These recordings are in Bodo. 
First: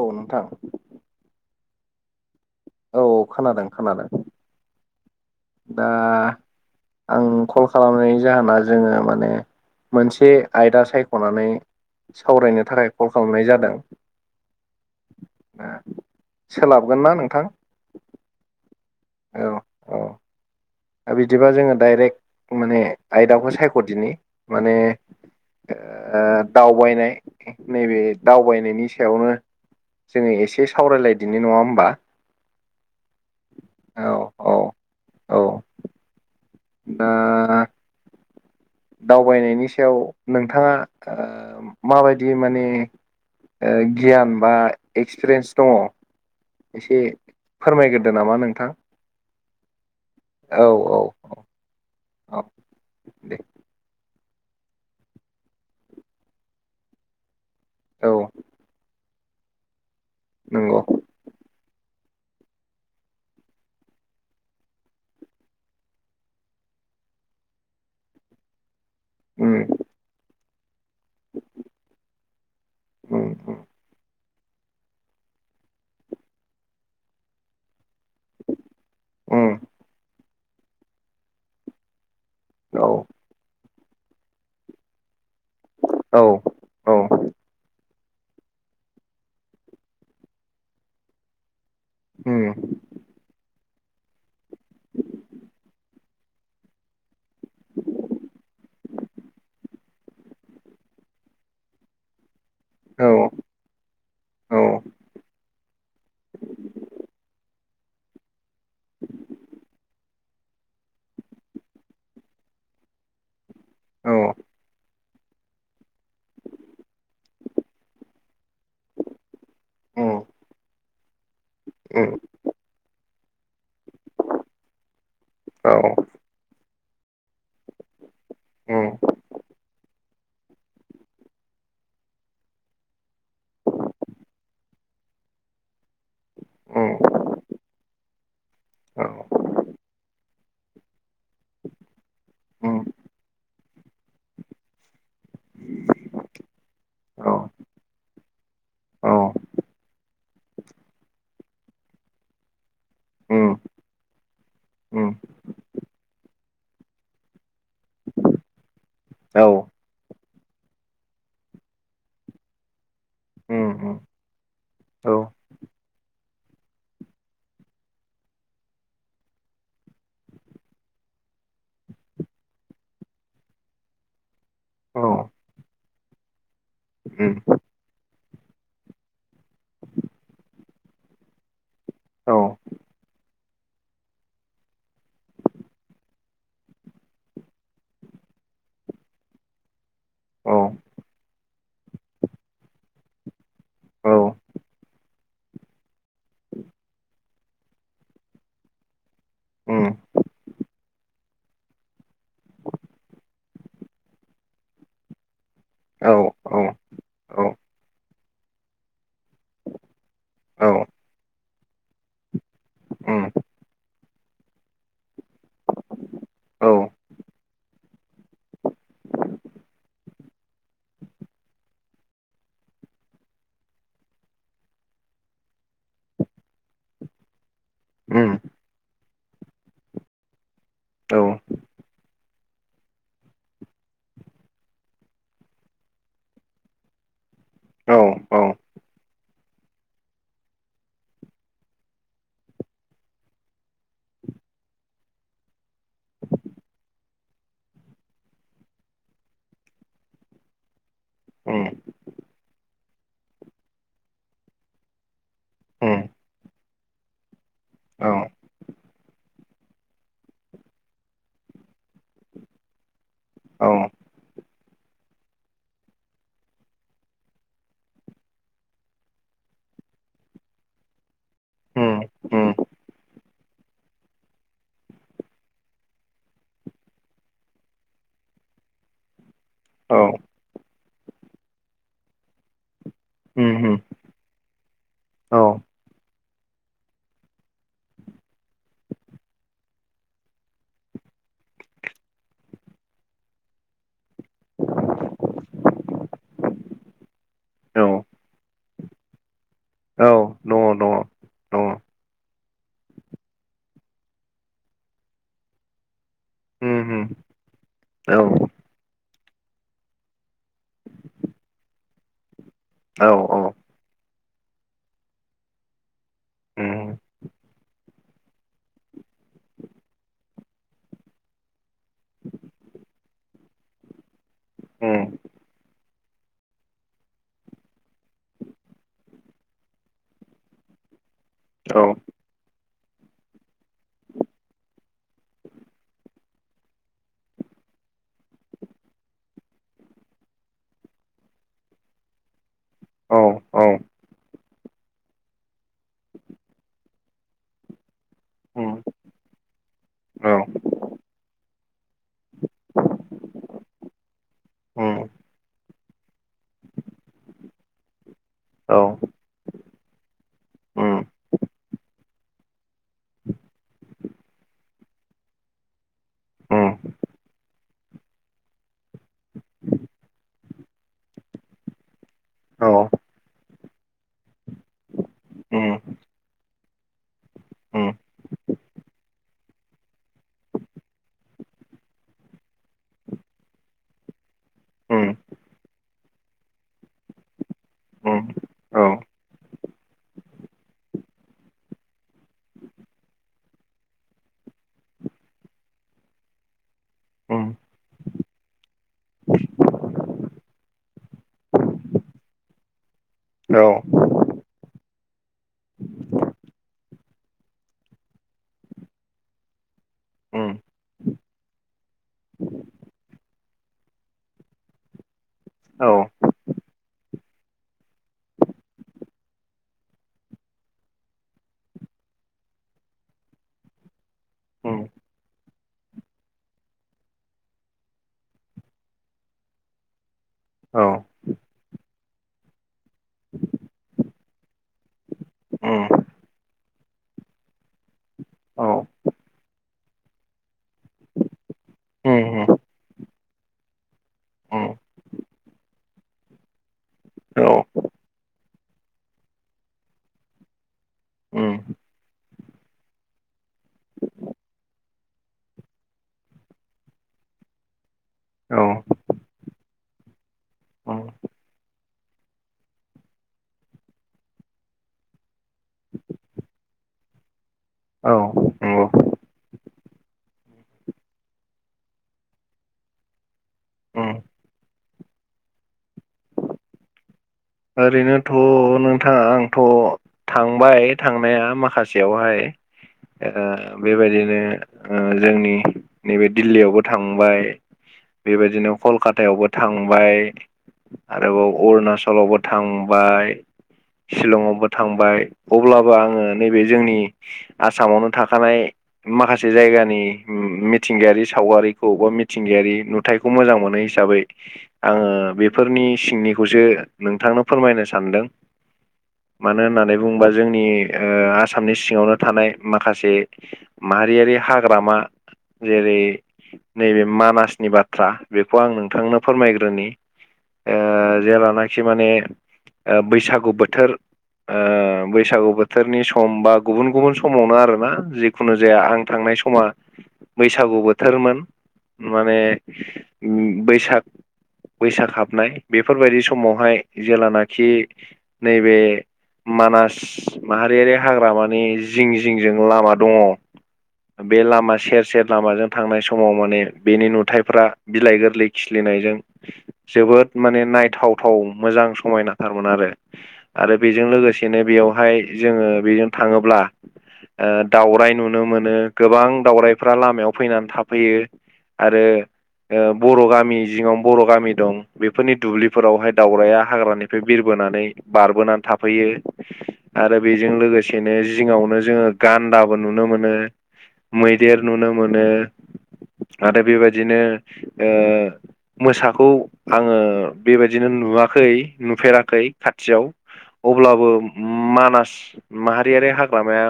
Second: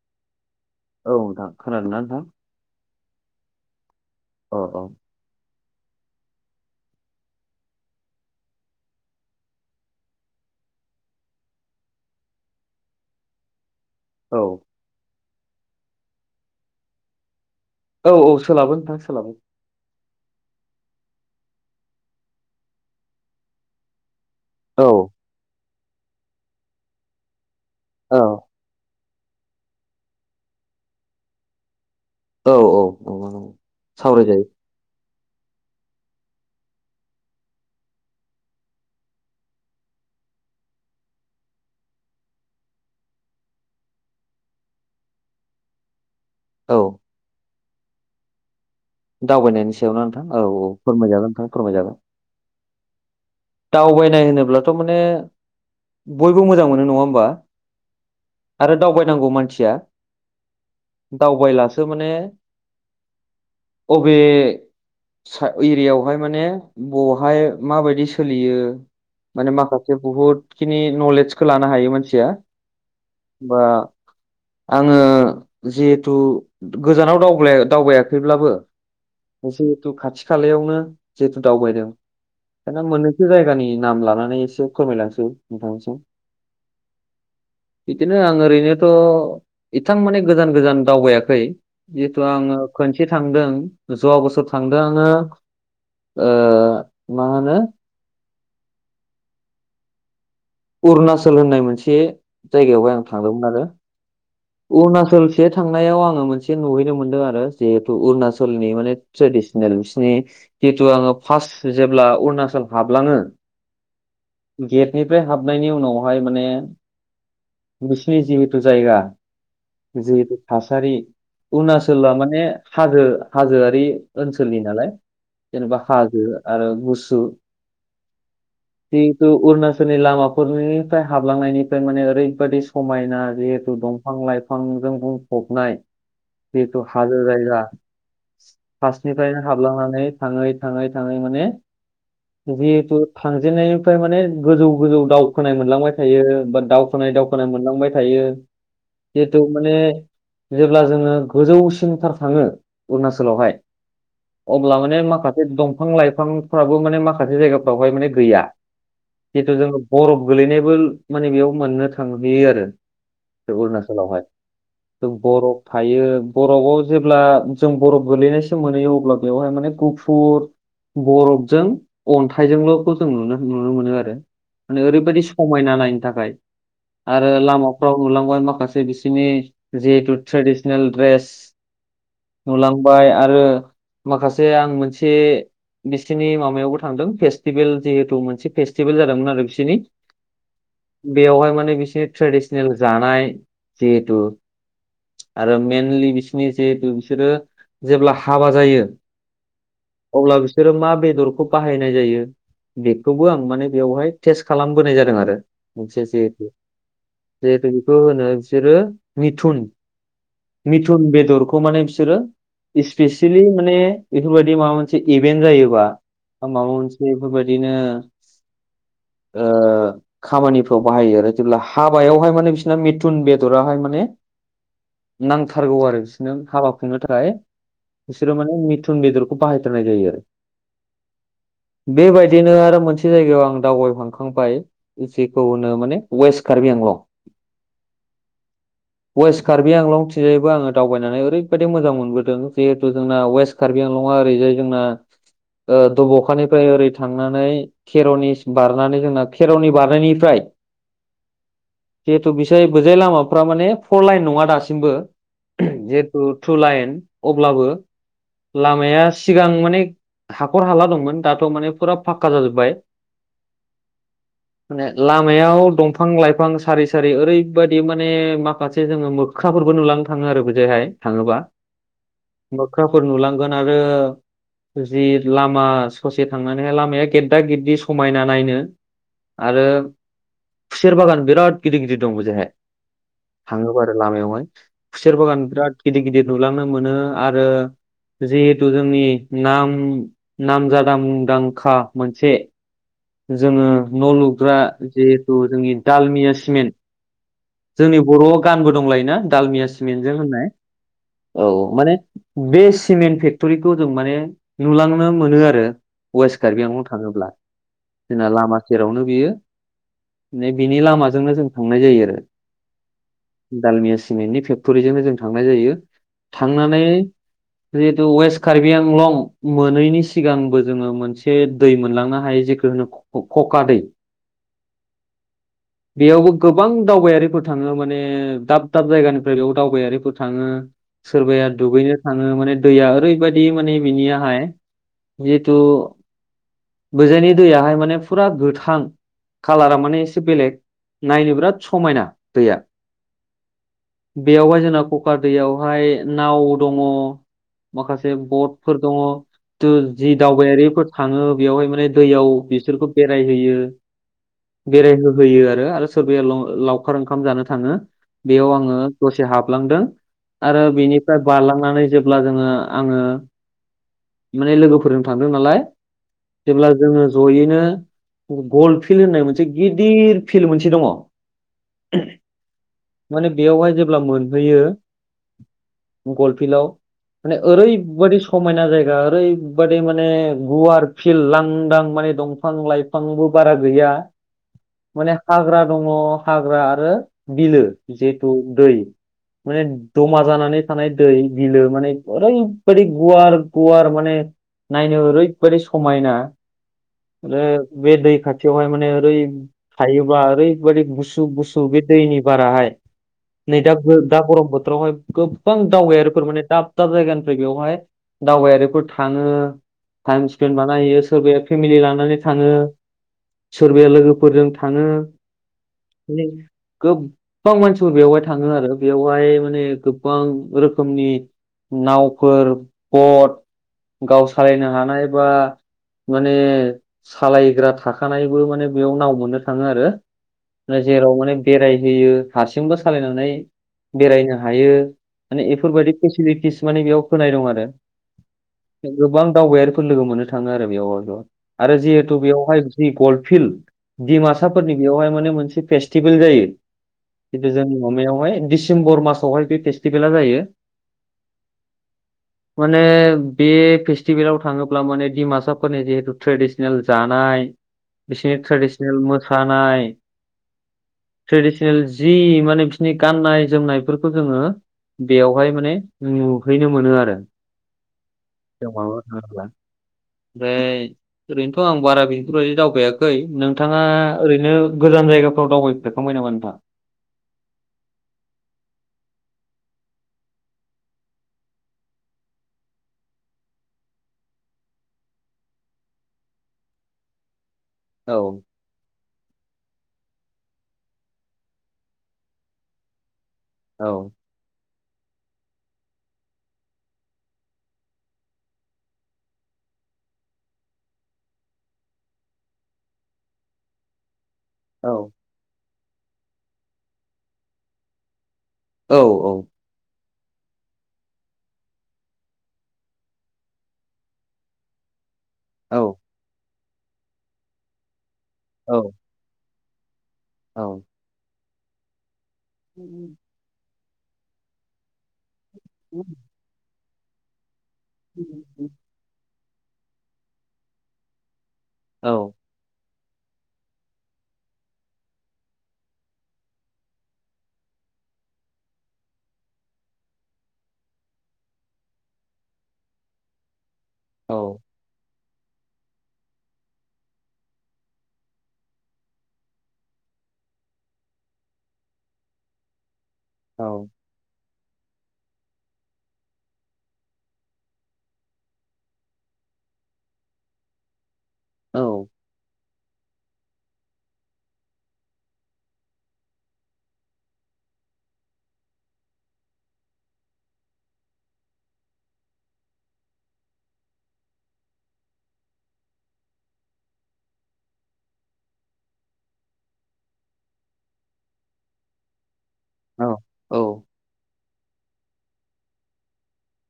औ नोंथां। औ नोंथां खोनादोंना नोंथां? औ खोनादों खोनादों। अ अ। दा आं कल खालामनायनि जाहोना जोङो माने मोनसे आयदा सायख'नानै सावरायनो थाखाय कल खालामनाय जादों। औ। सोलाबगोन ना नोंथां? औ औ सोलाबो नोंथां सोलाबो। औ औ बिदिबा जोङो डाइरेक्ट माने आयदाखौ सायख'दिनि माने औ ओ दावबायनाय नैबे औ दावबायनायनि सायावनो जोङो एसे सावरायलायदिनि नङा होमबा? औ -औ- औ औ सावरायजायो। औ औ दा दावबायनायनि सायाव नोंथाङा ओ माबायदि माने गियान बा एक्सपिरियेन्स दङ? औ एसे फोरमायग्रोदो नामा नोंथां? दावबायनायनि सायावनो नोंथां औ- औ फोरमायजागोन नोंथां फोरमायजागोन। औ दे। दावबायनाय होनोब्लाथ' माने बयबो मोजां मोनो नङा होमबा? औ आरो दावबायनांगौ मानसिया। नंगौ दावबायला थ' माने, अबे एरियाायावहाय माने बावहाय माबायदि [unintelligible] सोलियो माने उम माखासे बुहुद [unintelligible] नलेजखौ लानो हायो मानसिया। उम बा उम आङो जिहेथु गोजानाव दावबा-दावबायाखै [unintelligible] उम जिहेथु खाथि- खालायावनो जिहेथु दावबायदों। दाना औ मोननैसो जायगानि नाम लानानै एसे फोरमायलांसै नोंथांनिसिम औ, औ। बिदिनो आं ओरैनोथ' एथां माने गोजान -गोजान दावबायाखै। जिहेथु आङो उम खनसे थांदों। जवख बोसोर थांदों आङो। मा होनो अरुणाचल होननाय मोनसे जायगायावहाय आं औ थांदोंमोन आरो। औ अरुणाचलसे थांनायाव आङो मोनसे नुहैनो मोनदों आरो। जिहेथु अरुणाचल [unintelligible] माने ट्रेडिसनेल बिसिनि जिथु आङो फार्स्ट जेब्ला अरुणाचल हाबलाङो औ । गेट बेनिफ्राय हाबनायनि उनावहाय माने बिसिनि जिहेथु जायगा उम जिहेतु थासारि अरुनाचलआ उम माने, हाजो हाजोआ [unintelligible] ओनसोलनि नालाय औ जेनेबा हाजो आरो गुसु उम किन्तु अरुणाचलनि लाामा [unintelligible] हाबलांनायनिफ्राय माने ओरैबादि समायना जिहेतु दं बिफां -लाइफांजों बुंफबनाय उम [unintelligible] हाजो जायगा फार्स्टनिफ्रायनो हाबलांनानै थाङै -थाङै [unintelligible] माने जिहेथु थांजेननाय [unintelligible] [unintelligible] माने गोजौ- गोजौ दावखोनाय मोनलांबाय थायो बा दावखोनाय- औ उम औ दावखोनाय मोनलांबाय थायो। औ जिहेथु माने जेब्ला जोङो गोजौसिनथार थाङो। उम उम औ अरुणाचलावहाय उम अब्ला माने उम माखासे दंफां- लाइफांफ्राबो माने माखासे जायगा बावहाय माने गैया औ उम औ जिथु जोङो बरफ गोलैनायबो माने बेयाव मोननो थांहैयो आरो। अरुणाचलावहाय बरफ थायो। बरफआव जेब्ला जों बरफ गोलैनायसिम मोनहैयो। अब्ला बेवहाय माने गुफुर बरफजों अन्थाइजोंल'खौ जों नुनो- नुनो मोनो आरो। माने ओरैबायदि औ समायना नायनो थाखाय। आरो लामाफ्राव नुलांबाय माखासे, बिसोरनि जिहेथु ट्रेडिसनेल ड्रेस नुलांबाय आरो माखासे आं मोनसे बिसिनि माबायावबो थांदों फेस्टिभेल, जिहेथु मोनसे फेस्टिभेल जादोंमोन आरो बिसिनि बेवहाय माने बिसिनि ट्रेडिसनेल जानाय जिहेथु आरो मेनलि बिसिनि जिहेथु बिसोरो जेब्ला हाबा जायो। उम अब्ला बिसोरो मा बेदरखौ बाहायनाय जायो बेखौबो आं माने बेयावहाय टेस्ट खालामबोनाय जादों आरो। मोनसे औ जिहेथु- औ जिहेथु बेखौ होनो बिसोरो मिथुन- औ मिथुन बेदरखौ माने बिसोरो उम इस्पेसियेलि माने बेफोरबायदि माबा मोनसे इभेन्ट जायोबा माबा औ मोनसे बेफोरबायदिनो ओ खामानिफ्राव बाहायो आरो जेब्ला हाबायावहाय माने सोरना मिथुन बेदराहाय माने नांथारगौ आरो बिसोरनो हाबा खुंनो थाखाय बिसोरो उम माने मिथुन बेदरखौ बाहायथारनाय जायो आरो औ। बिदिनो आरो मोनसे जायगायाव आं दावबायहांखांबाय जेखौ होनो माने वेस्ट कार्बि आंलं। औ औ। वेस्ट कारबि आंलं थिजायबो आङो दावबायनानै ओरैबायदि मोजां मोनबोदों जिहेथु जोंना वेस्ट कार्बि आंलंआ ओरैजाय जोंना ओ दब'खानिफ्राय ओरै थांनानै खेर'नि बारनानै जोंना खेर'नि बारनायनिफ्राय उम। जिहेथु बिसाय बोजाय लामाफ्रा माने फर लाइन नङा दासिमबो उम जिहेथु टु लाइन। अब्लाबो औ लामाया सिगां माने हाखर हाला दंमोन दाथ' माने फुरा फाक्का जाजोब्बाय। औ। माने लामायाव दंफां लाइफां सारि सा सारि ओरैबादि माने माखासे जोङो मोख्राफोरबो नुलांनो थाङो आरो बिजोहाय थाङोबा। उम उम मोख्राफोर नुलांगोन आरो जि लामा ससे थांनानैहाय लामाया गेददा गेददि समायना नायनो। आरो औ खुसेर बागान बिराद गिदिर गिदिर दं बिजोहाय। उमहो थाङोबा आरो लामायावहाय खुसेर औ बागान बिराद गिदिर गिदिर नुलांनो मोनो आरो जिहेथु जोंनि नाम नामजादा मुंदांखा मोनसे जोङो न' लुग्रा जिहेथु जोंनि दालमिया सिमेन्ट। जोंनि बर'आव गानबो दंलायोना दालमिया औ सिमेन्टजों होननाय दङ औ औ दङ माने बे सिमेन्ट फेक्टरिखौ जों माने नुलांनो मोनो आरो। वेस्ट कार्बि आंलं थाङोब्ला दङ जोंना लामा सेरावनो बियो बिनि लामाजोंनो जों थांनाय जायो आरो। औ औ। दालमिया सिमेन्टनि फेक्ट'रिजोंनो जों थांनाय जायो थांनानै उम जिहेतु वेस्ट कार्बि आंलं मोनैनि सिगांबो जोङो मोनसे दै मोनलांनो हायो जेखु कखा दै। ए। बेयावबो गोबां दावबायारि फोर थाङो माने दाब दाब जायगानिफ्राय बेयाव दावबायारिफोर थाङो। सोरबाया औ दुगैनो थाङो माने दैया ओरैबायादि माने बिनियाहाय जिथु बोजायनि दैयाहाय माने फुरा गोथां। कालारा माने एसे बेलेग नायनो बिराद समायना दैया। औ औ बेयावबा जेन कका दैयावहाय नाव दङ माखास से बटफोर उम दङ दों जि औ दावबायारिफोर थाङो। बेवहाय माने दैयाव बिसोरखौ बेरायहैयो उम बेरायहोहोयो आरो। आरो सोरबाया ल लावखार ओंखाम जानो थाङो। बेयाव आङो औ दसे हाबलांदों आरो उम बेनिफ्राय बारलांनानै जे अब्ला जोङो आङो माने लोगोफोरजों थांदों नालाय। उम गल फिल्ड होननाय मोनसे गिदिर फिल्ड मोनसे दङ। औ माने बेयावहाय जेब्ला मोनहैयो उम गल फिल्डआव माने उम ओरैबादि समायना जायगा ओरैबादि माने गुवार। फिल्ड लांदां माने दंफां लाइफांबो बारा गैया। माने उम हाग्रा दङ हाग्रा आरो बिलो। जितु उम दै औ माने जमा जानानै थानाय दै बिलो माने ओरैबायदि गुवार गुवार माने नायनो ओरैबदि समायना। आरो उम औ बे दै खाथियावहाय माने ओरै थायोब्ला ओरैबायदि गुसु। गुसु गुसु बे दैनि बाराहाय नै दा दा गरम बोथोरावहाय गोबां दावबायारिफोर माने दा दाब दाब जायगानिफ्राय बेवहाय दावबायारिफोर थाङो टाइम उम बानायहैयो सोरबाया फेमिलि लानानै थाङो सोरबाया लोगोफोरजों थाङो औ [unintelligible] गोबां मानसिफोर बेवहाय थाङो आरो बेवहाय माने गोबां रोखोमनि नावफोर बट गाव सालायनो उम हानाय बा माने सालायग्रा थाखानायबो माने बेयाव नाव मोननो थाङो आरो औ उम औ जेराव माने बेरायहोयो हारसिंबो सालायनानै बेरायनो हायो माने बेफोरबायदि उमहो फेसिलिटिस माने बेयाव होनाय दं आरो गोबां दावबायारि लोगो मोननो थाङो आरो बेयावहाय आरो जिहेथु उम बेयावहाय फिल्ड डिमासाफोरनि बेवहाय माने मोनसे फेस्टिभेल जायो। खिन्थु औ जोंनि मामायावहाय डिसेम्बर मासावहाय बे फेस्टिभेला जायो ए माने बे फेस्टिभेलाव थाङोब्ला माने डिमासाफोरनि जिहेतु ट्रेडिसनेल जानाय बिसोरनि ट्रेडिसनेल मोसानाय उम औ उम ट्रेडिसनेल जि माने बिसोरनि गाननाय जोमनायफोरखौ जोङो बेयावहाय माने नुहैनो मोनो आरो औ जों औ माबायाव थाङोब्ला ओमफ्राय ओरैनोथ' आं बारा बेफोरबायदि दावबायाखै नों नोंथाङा उम ओरैनो गोजान जायगाफ्राव दावबायफेरखांबाय नामा नोंथां ओरैनोथ' नोंथाङा आंथ' थांबाय थांनाया माखासेयावहाय बेबायदिनो जोंनि नैबे दिल्लियावबो थांबाय औ बेबायदिनो कलकातायावबो थांबाय आरोबाव अरुणचलावबो थांबाय औ चिलंआवबो थांबाय अब्लाबो आङो नैबे जोंनि आसामावनो थाखानाय माखासे जायग जायगानि मिथिंगायारि सावगारिखौ बा मिथिंगायारि नुथायाइखौ मोजां मोनो हिसाबै आङो औ बेफोरनि सिंनिखौसो नोंथांनो फोरमायनो सानदों। औ औ। बुंबा जोंनि ओ आसामनि सिङावनो थानाय माखासे माहारियारि हाग्रामा औ जेरै नैबे मानासनि बाथ्रा बेखौ आं औ नोंथांनो फोरमायग्रोनि ओ औ जेलानाखि माने ओ बैसागु बोथोर ओ बैसागु बोथोरनि औ सम बा गुबुन गुबुन समावनो आरो। बा औ जिखुनु जाया आं थांनाय समा बैसागु बोथोरमोन। औ माने बैसाग बैसाग हाबनाय बेफोरबायदि सम समावहाय जेलानाखि नैबे मानास माहारियारि हाग्रामानि जिं जिंजों लामा दङ। औ बे लामा सेर सेर लामाजों थांनाय समाव माने बेनि नुथायाइफ्रा बिलाइ गोरलै खिलिनायजों जोबोद माने नायथावथाव मोजां समायनाथारमोन आरो औ आरो बेजों लोगोसे बिनो बेयावहाय जोङो बेजों थाङोब्ला ओ दावराय नुनो मोनो ।गोबां दाावरायफ्रा लामायाव फैनानै थाफैयो। औ आरो ओ बर' गामि जिङाव बर' गामि दं बेफोरनि दुब्लिफोरावहाय दावराया हाग्रानिफ्राय बिरबोनानै बारबोनानै थाफैयो आरो बेजों लोगोसेनो जिङावनो जोङो गान्दाबो नुनो मोनो मैदेर नुनो मोनो आरो बेबायदिनो ओ मोसाखौ आङो बेबायदि नो नुवाखै नुफेराखै औ खाथियाव अब्लाबो मानास माहारियारि हाग्रामाया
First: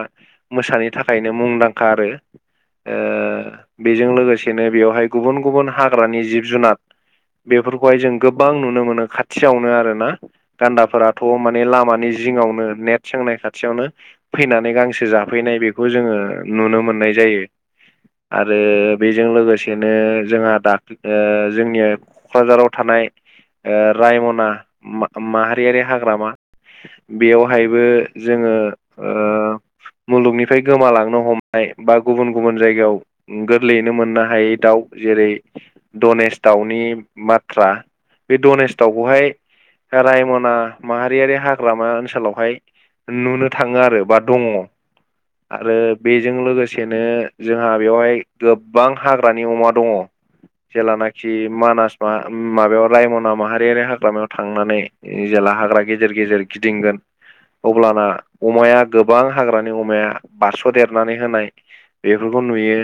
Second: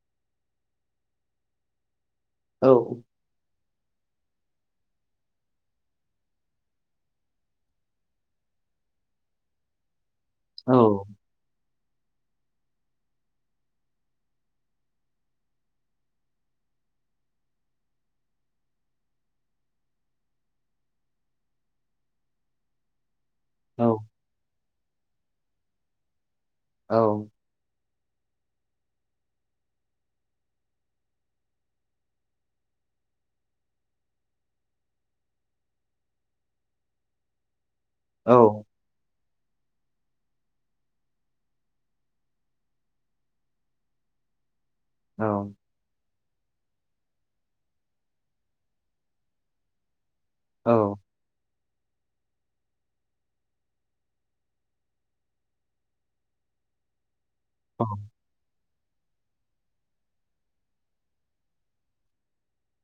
मोसानि थाखायनो मुंदांखा आरो औ ओ बेजों लोगोसेनो बेवहाय गुबुन गुबुन हाग्रानि जिब जुनार बेफोरखौहाय जों गोबां नुनो मोनो खाथियावनो आरोना गान्दाफोराथ' माने लामा जिंआवनो नेट सोंनाय खाथियावनो फैनानै गांसो जाफैनाय बेखौ जोङो नुनो मोन नाय जायो आरो बेजों लोगोसेनो जोंहा दाख जोंनिया क'क्राझाराव थानाय नाय ओ औ रायमना माहारियारि हाग्रामा बेयावहायबो जोङो ओ मुलुग निफ्राय गोमालांनो हमनाय बा गुबुन गुबुन जायगायाव गोरलैयैनो मोननो हायै दाउ जेरै दनेस दाउनि बाथ्रा औ बे डनेस दाउखौहाय रायमना माहारियारि हाग्रामा ओनसोलावहाय नुनो थाङो आरो बा दङ आरो बेजों लोगो सेनो जोंहा बेवहाय गोबां हाग्रानि अमा दङ औ जेलानाखि मानास मा माबायाव रायमना माहारियारि हाग्रामायाव थांनानै जेला हाग्रा गेजेर गेजेर गिदिंगोन अब्लाना अमाया गोबां हाग्रानि अमाया बारस'देरनानै होनाय बेफोरखौ नुयो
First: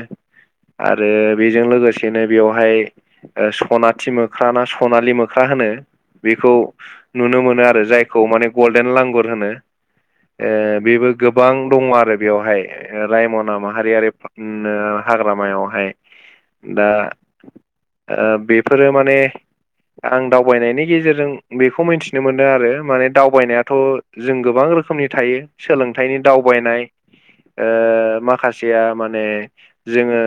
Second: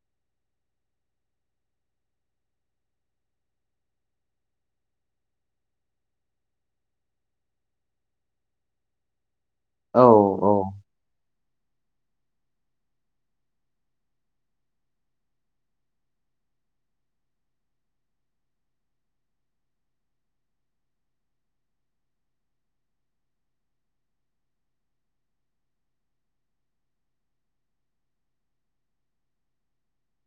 आरो बेजों लोगोसेनो बेवहाय सनाथि मोख्राना सनालि मोख्रा होनो बेखौ नुनो मोनो आरो जायखौ माने गल्डेन लांगुर होनो ओ औ बेबो गोबां दङ आरो बेवहाय रायमना माहारियारि ओ हाग्रामायावहाय दा ओ बेफोरो माने आं दावबायनायनि गेजेरजों बेखौ मिथिनो मोनदों आरो माने दावबायनायाथ' जों गोबां गोबां रोखोमनि थायो सोलोंथाइनि दावबायनाय ओ माखासेया माने जोङो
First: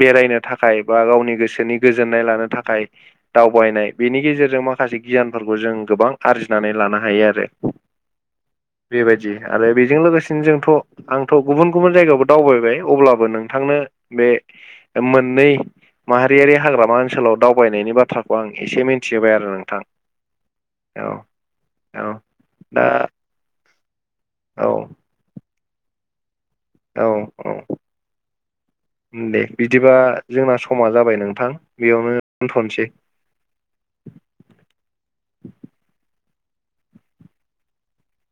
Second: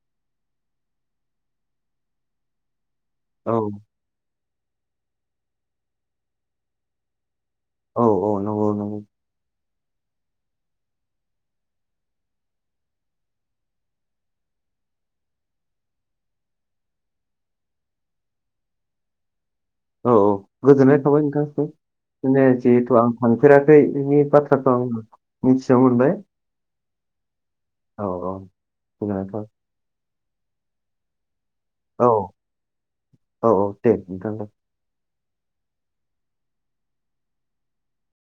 बेरायनो थाखाय बा गावनि गोसोनि गोजोननाय लानो थाखाय दावबायनाय बेनि गेजेरजों माखासे गियानफोरखौ जों गोबां आरजिनानै लानो हायो आरो औ औ नंगौ नंगौ बेबायदि आरो बेजों लोगोसेनो जोंथ' आंथ' गुबुन गुबुन जायगायावबो दावबायबाय अब्लाबो नोंथांनो बे मोननै माहारियारि हाग्रामा ओनसोलाव दाव थगायनायनि बाथ्राखौ आं एसे मिन्थिहोबाय आरो नों औ औ गोजोननाय थाबाय नोंथांनिसिम औ बिदिनो दा जिहेथु आं थांफेराखै बिनि औ बाथ्राखौ आं मिनथिना मोनबाय औ औ औ औ गोजोननाय दे थाबाय बिदिबा जोंना समा जाबाय नोंथां औ बेयावनो दोनथनसै। [inaudible] औ औ दे नोंथां दे